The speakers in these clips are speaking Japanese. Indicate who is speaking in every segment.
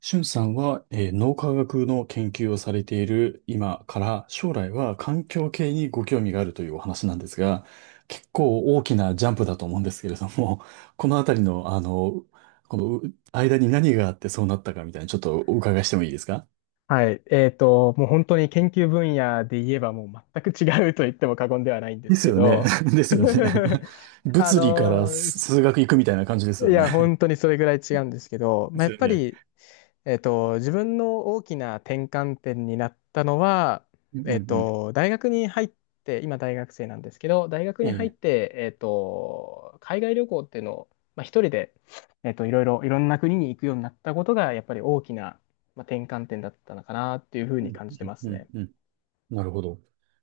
Speaker 1: しゅんさんは、脳科学の研究をされている今から将来は環境系にご興味があるというお話なんですが、結構大きなジャンプだと思うんですけれども、このあたりの、このう間に何があってそうなったかみたいな、ちょっとお伺いしてもいいですか？
Speaker 2: はい。もう本当に研究分野で言えばもう全く違うと言っても過言ではないんで
Speaker 1: で
Speaker 2: す
Speaker 1: す
Speaker 2: け
Speaker 1: よね。
Speaker 2: ど、
Speaker 1: ですよね。
Speaker 2: あ
Speaker 1: 物理から
Speaker 2: の、す
Speaker 1: 数学行くみたいな感じです
Speaker 2: い
Speaker 1: よ
Speaker 2: や、
Speaker 1: ね。
Speaker 2: 本当にそれぐらい違うんですけど、
Speaker 1: で
Speaker 2: まあ、や
Speaker 1: す
Speaker 2: っ
Speaker 1: よ
Speaker 2: ぱ
Speaker 1: ね。
Speaker 2: り自分の大きな転換点になったのは、
Speaker 1: うんうんうん。
Speaker 2: 大学に入って、今大学生なんですけど、大学
Speaker 1: え
Speaker 2: に入っ
Speaker 1: え。
Speaker 2: て、海外旅行っていうのを、まあ、一人で、いろいろ、いろんな国に行くようになったことが、やっぱり大きな、まあ、転換点だったのかなっていうふう
Speaker 1: う
Speaker 2: に
Speaker 1: ん
Speaker 2: 感じて
Speaker 1: うん
Speaker 2: ます
Speaker 1: うん
Speaker 2: ね。
Speaker 1: うん。なるほど。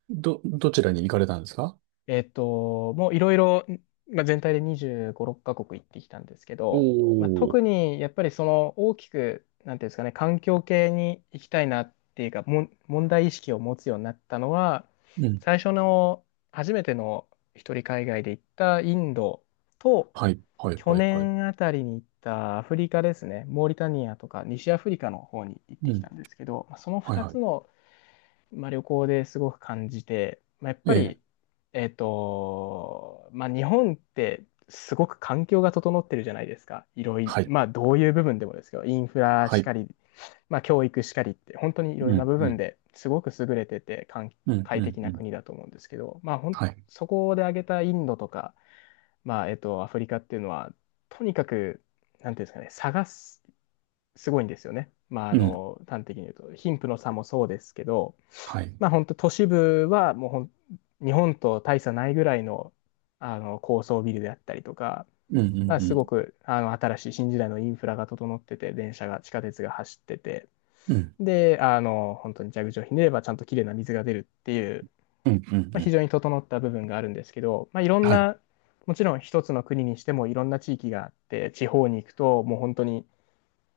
Speaker 1: どちらに行かれたんですか？
Speaker 2: もういろいろ、まあ、全体で25、6カ国行ってきたんですけ
Speaker 1: お
Speaker 2: ど、まあ、特
Speaker 1: おー。
Speaker 2: にやっぱりその大きく、なんていうんですかね、環境系に行きたいなっていうか、問題意識を持つようになったのは、
Speaker 1: うん。
Speaker 2: 最初の初めての一人海外で行ったインドと、
Speaker 1: はい、はい、
Speaker 2: 去
Speaker 1: はい、はい。
Speaker 2: 年あたりに行ったアフリカですね、モーリタニアとか西アフリカの方に行って
Speaker 1: う
Speaker 2: きた
Speaker 1: ん、
Speaker 2: んですけど、まあその
Speaker 1: はい、
Speaker 2: 2
Speaker 1: はい。
Speaker 2: つのまあ、旅行ですごく感じて、まあ、やっ
Speaker 1: え
Speaker 2: ぱ
Speaker 1: え、
Speaker 2: り、まあ、日本ってすごく環境が整ってるじゃないですか。いろいろ、
Speaker 1: はい、
Speaker 2: まあ、どういう部分でもですけど、インフラ
Speaker 1: は
Speaker 2: し
Speaker 1: い。
Speaker 2: かり、まあ、教育しかりって、本当にい
Speaker 1: う
Speaker 2: ろいろな
Speaker 1: ん、
Speaker 2: 部
Speaker 1: う
Speaker 2: 分
Speaker 1: ん、
Speaker 2: ですごく優れてて、
Speaker 1: うん、
Speaker 2: 快
Speaker 1: うん、
Speaker 2: 適
Speaker 1: う
Speaker 2: な
Speaker 1: ん。
Speaker 2: 国だと思うんですけど、
Speaker 1: はい。
Speaker 2: そこで挙げたインドとか、まあ、アフリカっていうのは、とにかく、なんていうんですかね、すごいんですよね。まあ、あ
Speaker 1: うん、
Speaker 2: の、端的に言うと、貧富の差もそうですけど、
Speaker 1: はい。
Speaker 2: まあ、本当都市部はもう日本と大差ないぐらいの、あの高層ビルであったりとか、
Speaker 1: うん、うん、
Speaker 2: まあ、
Speaker 1: う
Speaker 2: すご
Speaker 1: ん、
Speaker 2: くあの新しい新時代のインフラが整ってて、電車が、地下鉄が走ってて、
Speaker 1: うん、
Speaker 2: で、あの、本当に蛇口をひねればちゃんときれいな水が出るっていう、
Speaker 1: うん、うん、う
Speaker 2: まあ、非
Speaker 1: ん。
Speaker 2: 常に整った部分があるんですけど、まあ、いろん
Speaker 1: はい。
Speaker 2: な、もちろん一つの国にしてもいろんな地域があって、地方に行くともう本当に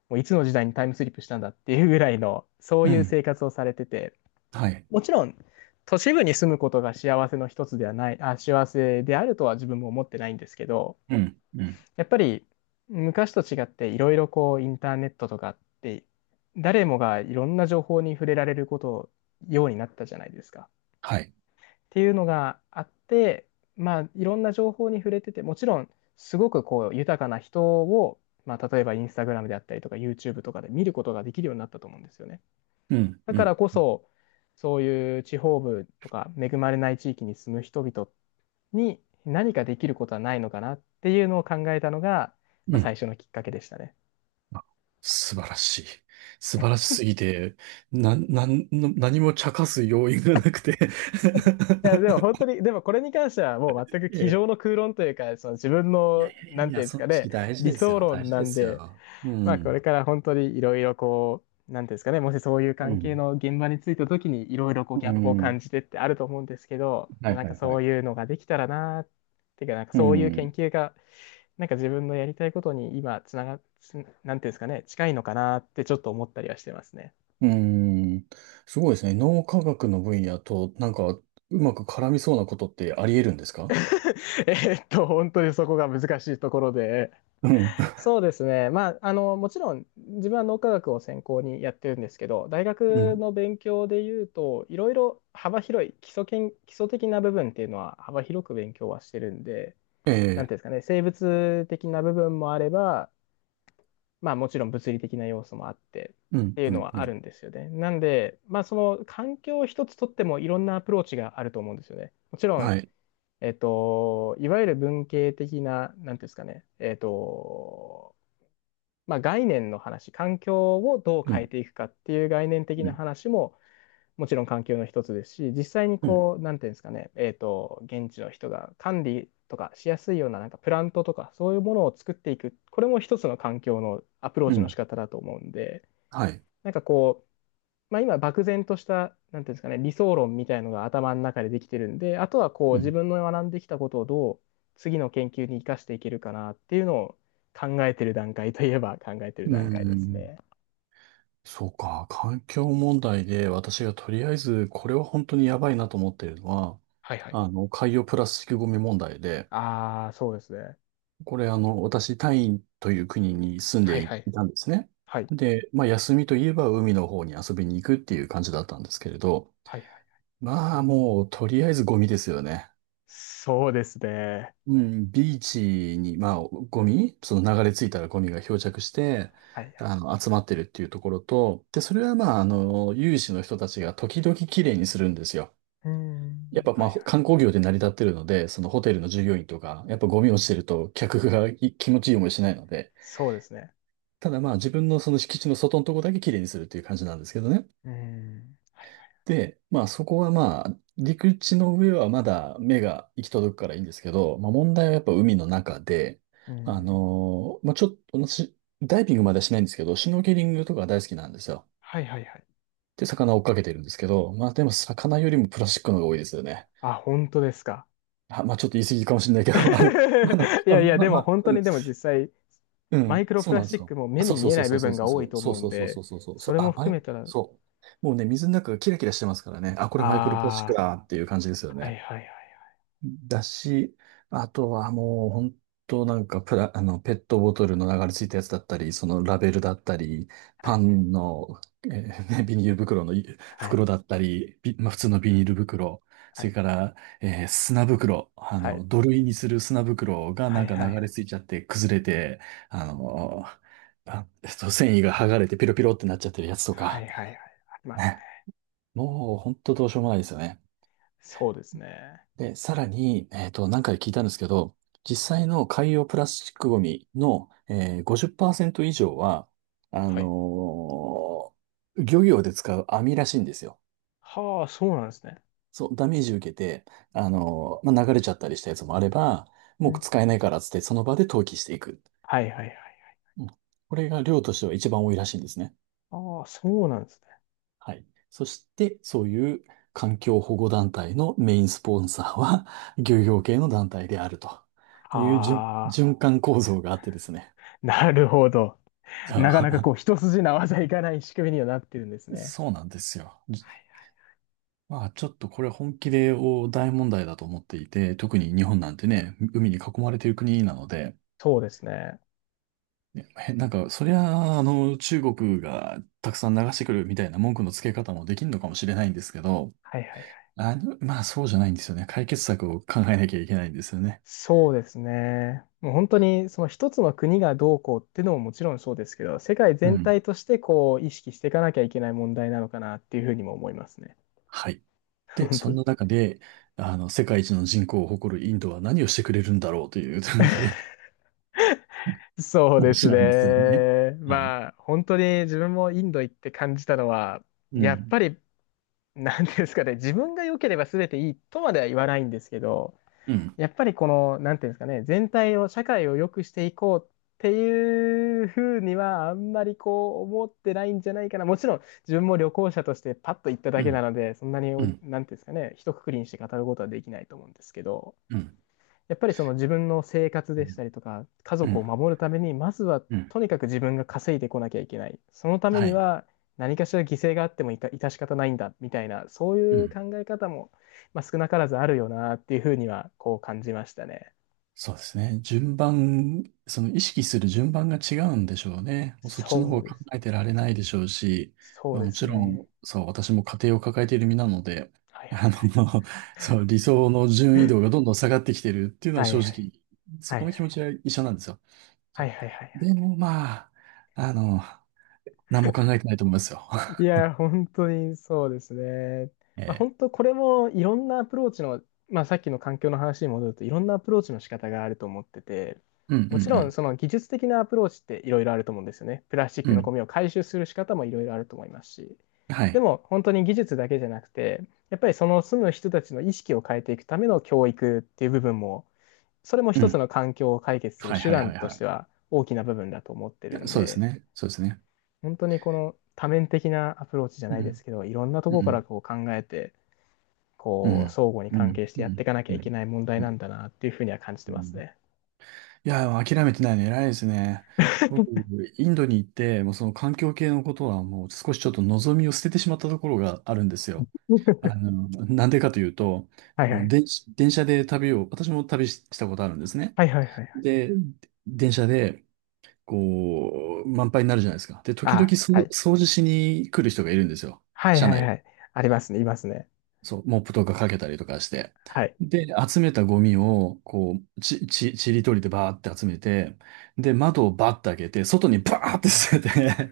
Speaker 2: もういつの時代にタイムスリップしたんだっていうぐらいの、そう
Speaker 1: う
Speaker 2: いう
Speaker 1: ん、
Speaker 2: 生活をされてて、
Speaker 1: はい。
Speaker 2: もちろん、都市部に住むことが幸せの一つではない、あ、幸せであるとは自分も思ってないんですけど、
Speaker 1: うん、うん、
Speaker 2: やっぱり昔と違っていろいろこうインターネットとかって、誰もがいろんな情報に触れられることようになったじゃないですか。
Speaker 1: はい。
Speaker 2: っていうのがあって、まあ、いろんな情報に触れてて、もちろん、すごくこう、豊かな人を、まあ、例えばインスタグラムであったりとか、YouTube とかで見ることができるようになったと思うんですよね。
Speaker 1: うん、
Speaker 2: だ
Speaker 1: う
Speaker 2: から
Speaker 1: ん、
Speaker 2: こそ、そういう地方部とか、恵まれない地域に住む人々に何かできることはないのかなっていうのを考えたのが、ま
Speaker 1: う
Speaker 2: あ、最
Speaker 1: ん。
Speaker 2: 初のきっかけでしたね。
Speaker 1: 素晴らしい。素晴らしすぎて、な、なん、何も茶化す要因がなくて。
Speaker 2: いや、でも本当に、でもこれに関してはもう全く
Speaker 1: え
Speaker 2: 机上
Speaker 1: え、
Speaker 2: の空論というか、その自分
Speaker 1: いやい
Speaker 2: の、
Speaker 1: やいや
Speaker 2: な
Speaker 1: い
Speaker 2: んてい
Speaker 1: や、
Speaker 2: うんです
Speaker 1: その
Speaker 2: か
Speaker 1: 意
Speaker 2: ね、
Speaker 1: 識大事
Speaker 2: 理
Speaker 1: です
Speaker 2: 想
Speaker 1: よ。大
Speaker 2: 論
Speaker 1: 事
Speaker 2: な
Speaker 1: で
Speaker 2: ん
Speaker 1: す
Speaker 2: で、
Speaker 1: よ。う
Speaker 2: まあ、こ
Speaker 1: ん。
Speaker 2: れから本当にいろいろこう、なんていうんですかね、もしそういう
Speaker 1: う
Speaker 2: 関係
Speaker 1: ん。
Speaker 2: の現場についた時にいろいろこう
Speaker 1: う
Speaker 2: ギャップを感
Speaker 1: ん。
Speaker 2: じてってあると思うんですけど、ま
Speaker 1: は
Speaker 2: あ、
Speaker 1: い
Speaker 2: なん
Speaker 1: は
Speaker 2: か
Speaker 1: いは
Speaker 2: そう
Speaker 1: い。
Speaker 2: いうのができたらなーっていうか、なんか
Speaker 1: う
Speaker 2: そういう研
Speaker 1: ん。
Speaker 2: 究が、なんか自分のやりたいことに今つなが、つなんていうんですかね、近いのかなーってちょっと思ったりはしてますね。
Speaker 1: うーん。すごいですね。脳科学の分野と、なんか、うまく絡みそうなことってあり得るんですか？
Speaker 2: えーっと、本当にそこが難しいところで、
Speaker 1: うん。
Speaker 2: そうですね。まあ、あの、もちろん自分は脳科学を専攻にやってるんですけど、大
Speaker 1: う
Speaker 2: 学
Speaker 1: ん。
Speaker 2: の勉強で言うと、いろいろ幅広い基礎的な部分っていうのは幅広く勉強はしてるんで、
Speaker 1: え
Speaker 2: なん
Speaker 1: え。
Speaker 2: ていうんですかね、生物的な部分もあれば、まあもちろん物理的な要素もあって
Speaker 1: う
Speaker 2: っ
Speaker 1: ん。
Speaker 2: ていう
Speaker 1: う
Speaker 2: の
Speaker 1: ん。
Speaker 2: は
Speaker 1: う
Speaker 2: ある
Speaker 1: ん。
Speaker 2: んですよね。なんで、まあその環境一つとってもいろんなアプローチがあると思うんですよね。もちろん、
Speaker 1: はい。
Speaker 2: いわゆる文系的な、なんていうんですかね、まあ、概念の話、環境をどう
Speaker 1: う
Speaker 2: 変え
Speaker 1: ん。
Speaker 2: ていくかっていう概念的
Speaker 1: う
Speaker 2: な
Speaker 1: ん。
Speaker 2: 話ももちろん環境の一つですし、実際に
Speaker 1: うん。
Speaker 2: こう、なんていうんですかね、現地の人が管理とかしやすいようななんかプラントとかそういうものを作っていく、これも一つの環境のアプロー
Speaker 1: う
Speaker 2: チの仕
Speaker 1: ん。
Speaker 2: 方だと思うんで、
Speaker 1: はい。
Speaker 2: なんかこう、まあ、今、漠然とした、なんていうんですかね、理想論みたいのが頭の中でできてるんで、あとはこう、
Speaker 1: う
Speaker 2: 自
Speaker 1: ん。
Speaker 2: 分の学んできたことをどう次の研究に生かしていけるかなっていうのを考えてる段階といえば考えてる
Speaker 1: うー
Speaker 2: 段階です
Speaker 1: ん。
Speaker 2: ね。
Speaker 1: そうか。環境問題で私がとりあえず、これは本当にやばいなと思ってるのは、
Speaker 2: はいはい。
Speaker 1: 海洋プラスチックゴミ問題で、
Speaker 2: ああ、そうですね。
Speaker 1: これ、私、タイという国に住ん
Speaker 2: はい
Speaker 1: でい
Speaker 2: はい。
Speaker 1: たんですね。
Speaker 2: はい。
Speaker 1: で、まあ、休みといえば海の方に遊びに行くっていう感じだったんですけれど、
Speaker 2: はいはい。
Speaker 1: まあ、もう、とりあえずゴミですよね。
Speaker 2: そうですね。
Speaker 1: うん、ビーチに、まあ、ゴミ、その流れ着いたらゴミが漂着して、
Speaker 2: はいはい。
Speaker 1: 集まってるっていうところと、で、それはまあ、有志の人たちが時々きれいにするんですよ。
Speaker 2: うー
Speaker 1: やっ
Speaker 2: ん。
Speaker 1: ぱ
Speaker 2: は
Speaker 1: まあ、
Speaker 2: い。はい。
Speaker 1: 観光業で成り立ってるので、そのホテルの従業員とか、やっぱゴミ落ちてると客がい気持ちいい思いしないので、
Speaker 2: そうですね。
Speaker 1: ただまあ自分のその敷地の外のとこだけ綺麗にするっていう感じなんですけどね。
Speaker 2: うーん。はいはい。
Speaker 1: で、まあそこはまあ陸地の上はまだ目が行き届くからいいんですけど、まあ問題はやっぱ海の中で、
Speaker 2: うーん。
Speaker 1: まあちょっと私、ダイビングまではしないんですけど、シュノーケリングとか大好きなんですよ。
Speaker 2: はいはいはい。
Speaker 1: で、魚を追っかけてるんですけど、まあでも魚よりもプラスチックの方が多いですよね。
Speaker 2: あ、本当ですか。
Speaker 1: あ、まあちょっと言い過ぎかもしれないけど、
Speaker 2: いやいや、
Speaker 1: まあ、まあ、
Speaker 2: で
Speaker 1: ま
Speaker 2: も
Speaker 1: あ、
Speaker 2: 本当
Speaker 1: うん。
Speaker 2: にでも実際、
Speaker 1: う
Speaker 2: マ
Speaker 1: ん、
Speaker 2: イクロ
Speaker 1: そ
Speaker 2: プ
Speaker 1: う
Speaker 2: ラ
Speaker 1: なん
Speaker 2: ス
Speaker 1: で
Speaker 2: チ
Speaker 1: す
Speaker 2: ッ
Speaker 1: よ。
Speaker 2: クも目
Speaker 1: あ、そ
Speaker 2: に
Speaker 1: うそ
Speaker 2: 見
Speaker 1: う
Speaker 2: え
Speaker 1: そ
Speaker 2: な
Speaker 1: う
Speaker 2: い
Speaker 1: そ
Speaker 2: 部
Speaker 1: うそう
Speaker 2: 分
Speaker 1: そ
Speaker 2: が多い
Speaker 1: う
Speaker 2: と
Speaker 1: そう
Speaker 2: 思うん
Speaker 1: そうそうそ
Speaker 2: で、
Speaker 1: うそうそうそ
Speaker 2: そ
Speaker 1: う、
Speaker 2: れも
Speaker 1: あ、
Speaker 2: 含めたら、
Speaker 1: そう。もうね、水の中がキラキラしてますからね。あ、こ
Speaker 2: あ
Speaker 1: れマイクロプラスチックだっていう感じですよ
Speaker 2: あ、は
Speaker 1: ね。
Speaker 2: いはいはい
Speaker 1: だし、あとはもう本当なんかプラ、あの、ペットボトルの流れついたやつだったり、そのラベルだったり、
Speaker 2: は
Speaker 1: パ
Speaker 2: い、
Speaker 1: ンの、ね。 ビニール袋の
Speaker 2: はい、
Speaker 1: 袋だったり、まあ、普通のビニール袋、
Speaker 2: は
Speaker 1: それ
Speaker 2: い、
Speaker 1: から、砂袋、
Speaker 2: はい、
Speaker 1: 土塁にする砂袋が
Speaker 2: は
Speaker 1: な
Speaker 2: い、
Speaker 1: ん
Speaker 2: は
Speaker 1: か
Speaker 2: い、は
Speaker 1: 流れ
Speaker 2: い、
Speaker 1: ついちゃって崩れて、あのあ、繊維が剥がれてピロピロってなっちゃってるやつと
Speaker 2: は
Speaker 1: か、
Speaker 2: い、はい、はい、ありますね。
Speaker 1: ね、もう本当どうしようもないですよね。
Speaker 2: そうですね。
Speaker 1: で、さらに、何回か聞いたんですけど、実際の海洋プラスチックゴミの、50%以上は、あ
Speaker 2: は
Speaker 1: の
Speaker 2: い。
Speaker 1: ー漁業で使う網らしいんですよ。
Speaker 2: はあ、そうなんですね。
Speaker 1: そう、ダメージ受けて、まあ、流れちゃったりしたやつもあれば、
Speaker 2: う
Speaker 1: もう
Speaker 2: ん。
Speaker 1: 使えないからっつって、その場で投棄していく。
Speaker 2: はいはいはい。
Speaker 1: うん。これが量としては一番多いらしいんですね。
Speaker 2: ああ、そうなんですね。
Speaker 1: はい。そして、そういう環境保護団体のメインスポンサーは、漁業系の団体であるという
Speaker 2: ああ、
Speaker 1: 循環構造があってですね。
Speaker 2: なるほど。なかなかこう、一筋縄じゃいかない仕組みにはなってるんです
Speaker 1: そう。
Speaker 2: ね。
Speaker 1: そうなんですよ。まあちょっとこれ本気で大問題だと思っていて、特に日本なんてね、海に囲まれている国なので、
Speaker 2: そうですね。
Speaker 1: ねへなんかそりゃ中国がたくさん流してくるみたいな文句のつけ方もできるのかもしれないんですけど、
Speaker 2: はいはい。
Speaker 1: まあそうじゃないんですよね。解決策を考えなきゃいけないんですよね。
Speaker 2: そうですね。もう本当にその一つの国がどうこうっていうのももちろんそうですけど、世界
Speaker 1: う
Speaker 2: 全
Speaker 1: ん。
Speaker 2: 体としてこう意識していかなきゃいけない問題なのかなっていうふうにも思いますね。
Speaker 1: はい。で、
Speaker 2: 本
Speaker 1: そ
Speaker 2: 当
Speaker 1: ん
Speaker 2: に。
Speaker 1: な中で、世界一の人口を誇るインドは何をしてくれるんだろうという、
Speaker 2: そうで
Speaker 1: 話
Speaker 2: す
Speaker 1: なんですよね。
Speaker 2: ね。
Speaker 1: はい。
Speaker 2: まあ本当に自分もインド行って感じたのは、
Speaker 1: う
Speaker 2: やっ
Speaker 1: ん。
Speaker 2: ぱりなんていうんですかね、自分が良ければ全ていいとまでは言わないんですけど、
Speaker 1: うん。
Speaker 2: やっぱりこの、なんていうんですかね、全体を、社会を良くしていこうっていうふうには、あんまりこう思ってないんじゃないかな。もちろん、自分も旅行者としてパッと行っただ
Speaker 1: う
Speaker 2: けな
Speaker 1: ん。
Speaker 2: ので、そんなに、
Speaker 1: うん。
Speaker 2: なんていうんですかね、一括りにして語ることはできないと思うんですけど。
Speaker 1: うん。
Speaker 2: やっぱりその自分の生活
Speaker 1: う
Speaker 2: でした
Speaker 1: ん。
Speaker 2: りとか、家
Speaker 1: う
Speaker 2: 族を
Speaker 1: ん。
Speaker 2: 守るために、まずは
Speaker 1: うん。
Speaker 2: とにかく自分が稼いでこなきゃいけない。そのため
Speaker 1: は
Speaker 2: に
Speaker 1: い。
Speaker 2: は何かしら犠牲があってもいた、致し方ないんだ、みたいな、そう
Speaker 1: う
Speaker 2: いう
Speaker 1: ん。
Speaker 2: 考え方も、まあ、少なからずあるよな、っていうふうには、こう感じましたね。
Speaker 1: そうですね。順番、その意識する順番が違うんでしょうね。もうそっちの
Speaker 2: そう
Speaker 1: 方
Speaker 2: で
Speaker 1: 考
Speaker 2: す。
Speaker 1: えてられないでしょうし、
Speaker 2: そ
Speaker 1: ま
Speaker 2: う
Speaker 1: あ、
Speaker 2: で
Speaker 1: も
Speaker 2: す
Speaker 1: ちろ
Speaker 2: ね。
Speaker 1: ん、そう、私も家庭を抱えている身なので、
Speaker 2: はい
Speaker 1: あの、そう、理想の
Speaker 2: は
Speaker 1: 順位度がどんどん下がってきてるっていう
Speaker 2: い
Speaker 1: のは
Speaker 2: はいは
Speaker 1: 正直、そ
Speaker 2: いは
Speaker 1: こ
Speaker 2: い
Speaker 1: の気持ちは一緒なんですよ。そ
Speaker 2: はい
Speaker 1: う。
Speaker 2: はいはいはいはい、
Speaker 1: でもまあ、あの、何も考えてないと思いますよ。
Speaker 2: いや、本当にそうですね。まあ、
Speaker 1: えー、
Speaker 2: 本当これもいろんなアプローチの、まあ、さっきの環境の話に戻るといろんなアプローチの仕方があると思ってて、
Speaker 1: うんう
Speaker 2: もちろん
Speaker 1: ん
Speaker 2: その技術的なアプローチっていろいろあると思うんですよね。プラスチッ
Speaker 1: う
Speaker 2: ク
Speaker 1: ん。う
Speaker 2: のゴ
Speaker 1: ん。
Speaker 2: ミを回収する仕方もいろいろあると思いますし。
Speaker 1: は
Speaker 2: で
Speaker 1: い。
Speaker 2: も本当に技術だけじゃなくて、やっぱりその住む人たちの意識を変えていくための教育っていう部分も、それも
Speaker 1: う
Speaker 2: 一つ
Speaker 1: ん。
Speaker 2: の環境を解決する
Speaker 1: はい
Speaker 2: 手
Speaker 1: はい
Speaker 2: 段
Speaker 1: はい
Speaker 2: とし
Speaker 1: は
Speaker 2: ては大きな部分だと思ってる
Speaker 1: い。
Speaker 2: ん
Speaker 1: そうです
Speaker 2: で。
Speaker 1: ね。そうですね。
Speaker 2: 本当にこの多面的なアプローチじゃ
Speaker 1: う
Speaker 2: ないです
Speaker 1: ん。
Speaker 2: けど、いろんなと
Speaker 1: う
Speaker 2: ころから
Speaker 1: ん
Speaker 2: こう考えて、
Speaker 1: う
Speaker 2: こう、
Speaker 1: ん。
Speaker 2: 相互に
Speaker 1: う
Speaker 2: 関
Speaker 1: ん。
Speaker 2: 係して
Speaker 1: う
Speaker 2: やってい
Speaker 1: ん。
Speaker 2: かなきゃ
Speaker 1: う
Speaker 2: いけ
Speaker 1: ん。
Speaker 2: ない問題
Speaker 1: う
Speaker 2: なん
Speaker 1: ん
Speaker 2: だなっていうふうには感じて
Speaker 1: う
Speaker 2: ます
Speaker 1: ん。
Speaker 2: ね。
Speaker 1: いや、でも諦めてないの偉いですね。僕、インドに行って、もうその環境系のことはもう少しちょっと望みを捨ててしまったところがあるんですよ。なんでかというと、
Speaker 2: はい
Speaker 1: あ
Speaker 2: は
Speaker 1: の
Speaker 2: い。
Speaker 1: 電、電車で旅を、私も旅したことあるんですね。
Speaker 2: はいはいはいはい。
Speaker 1: で、電車で、こう、満杯になるじゃないですか。で、時々、
Speaker 2: あ、はい。
Speaker 1: 掃除しに来る人がいるんですよ。
Speaker 2: はい
Speaker 1: 車
Speaker 2: はい
Speaker 1: 内を。
Speaker 2: はい。ありますね、いますね。
Speaker 1: そう、モップとかかけたりとかして。
Speaker 2: はい。
Speaker 1: で、集めたゴミを、こう、ちりとりでバーって集めて、で、窓をバッて開けて、外にバーって捨てて、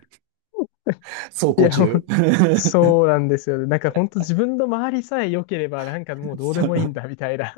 Speaker 1: 走
Speaker 2: い
Speaker 1: 行
Speaker 2: や、もう
Speaker 1: 中。
Speaker 2: そうなんですよね。なんか本当自分の周りさえ良ければ、なんかもう どうで
Speaker 1: そ
Speaker 2: もいいん
Speaker 1: う。
Speaker 2: だみたいな。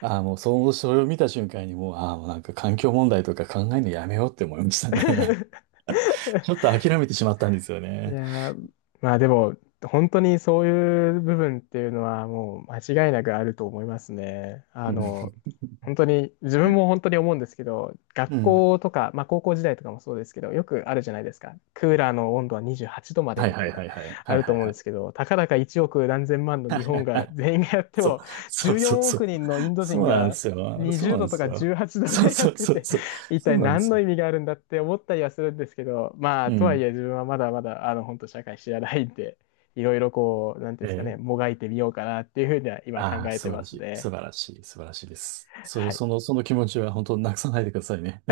Speaker 1: ああ、もう、その、それを見た瞬間にもう、ああ、もうなんか環境問題とか考えるのやめようって思いましたね。ちょっと諦めてしまったんですよ
Speaker 2: い
Speaker 1: ね。
Speaker 2: やー、まあでも、本当にそういう部分っていうのはもう間違いなくあると思いますね。あ
Speaker 1: う
Speaker 2: の、
Speaker 1: ん。
Speaker 2: 本当に、自分も本当に思うんですけど、
Speaker 1: う
Speaker 2: 学
Speaker 1: ん。
Speaker 2: 校とか、まあ高校時代とかもそうですけど、よくあるじゃないですか。クーラーの温度は28度まで
Speaker 1: はい
Speaker 2: みた
Speaker 1: は
Speaker 2: い
Speaker 1: いは
Speaker 2: な、
Speaker 1: いはい。
Speaker 2: あ
Speaker 1: はい
Speaker 2: ると
Speaker 1: はい
Speaker 2: 思うん
Speaker 1: は
Speaker 2: で
Speaker 1: い。
Speaker 2: すけど、たかだか1億何千万の日本が
Speaker 1: あ。
Speaker 2: 全員がやって
Speaker 1: そう、
Speaker 2: も、
Speaker 1: そう
Speaker 2: 14
Speaker 1: そうそ
Speaker 2: 億
Speaker 1: う。
Speaker 2: 人のインド
Speaker 1: そ
Speaker 2: 人
Speaker 1: うなんで
Speaker 2: が
Speaker 1: すよ。そう
Speaker 2: 20
Speaker 1: なん
Speaker 2: 度
Speaker 1: で
Speaker 2: と
Speaker 1: す
Speaker 2: か
Speaker 1: よ。
Speaker 2: 18度
Speaker 1: そう
Speaker 2: でやっ
Speaker 1: そう
Speaker 2: て
Speaker 1: そう
Speaker 2: て、
Speaker 1: そう。
Speaker 2: 一
Speaker 1: そ
Speaker 2: 体
Speaker 1: うなんで
Speaker 2: 何
Speaker 1: す
Speaker 2: の
Speaker 1: よ。
Speaker 2: 意味があるんだって思ったりはするんですけど、まあ、
Speaker 1: う
Speaker 2: とはい
Speaker 1: ん。
Speaker 2: え自分はまだまだ、あの、本当社会知らないんで、いろいろこう、なんていうんで
Speaker 1: え
Speaker 2: すかね、
Speaker 1: え。
Speaker 2: もがいてみようかなっていうふうには今考
Speaker 1: ああ、
Speaker 2: えて
Speaker 1: 素晴
Speaker 2: ま
Speaker 1: らし
Speaker 2: す
Speaker 1: い。
Speaker 2: ね。
Speaker 1: 素晴らしい。素晴らしいです。それ、
Speaker 2: はい。
Speaker 1: その、その気持ちは本当なくさないでくださいね。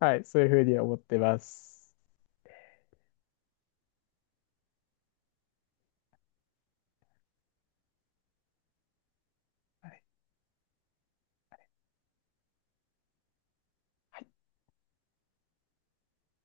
Speaker 2: はい、そういうふうに思ってます。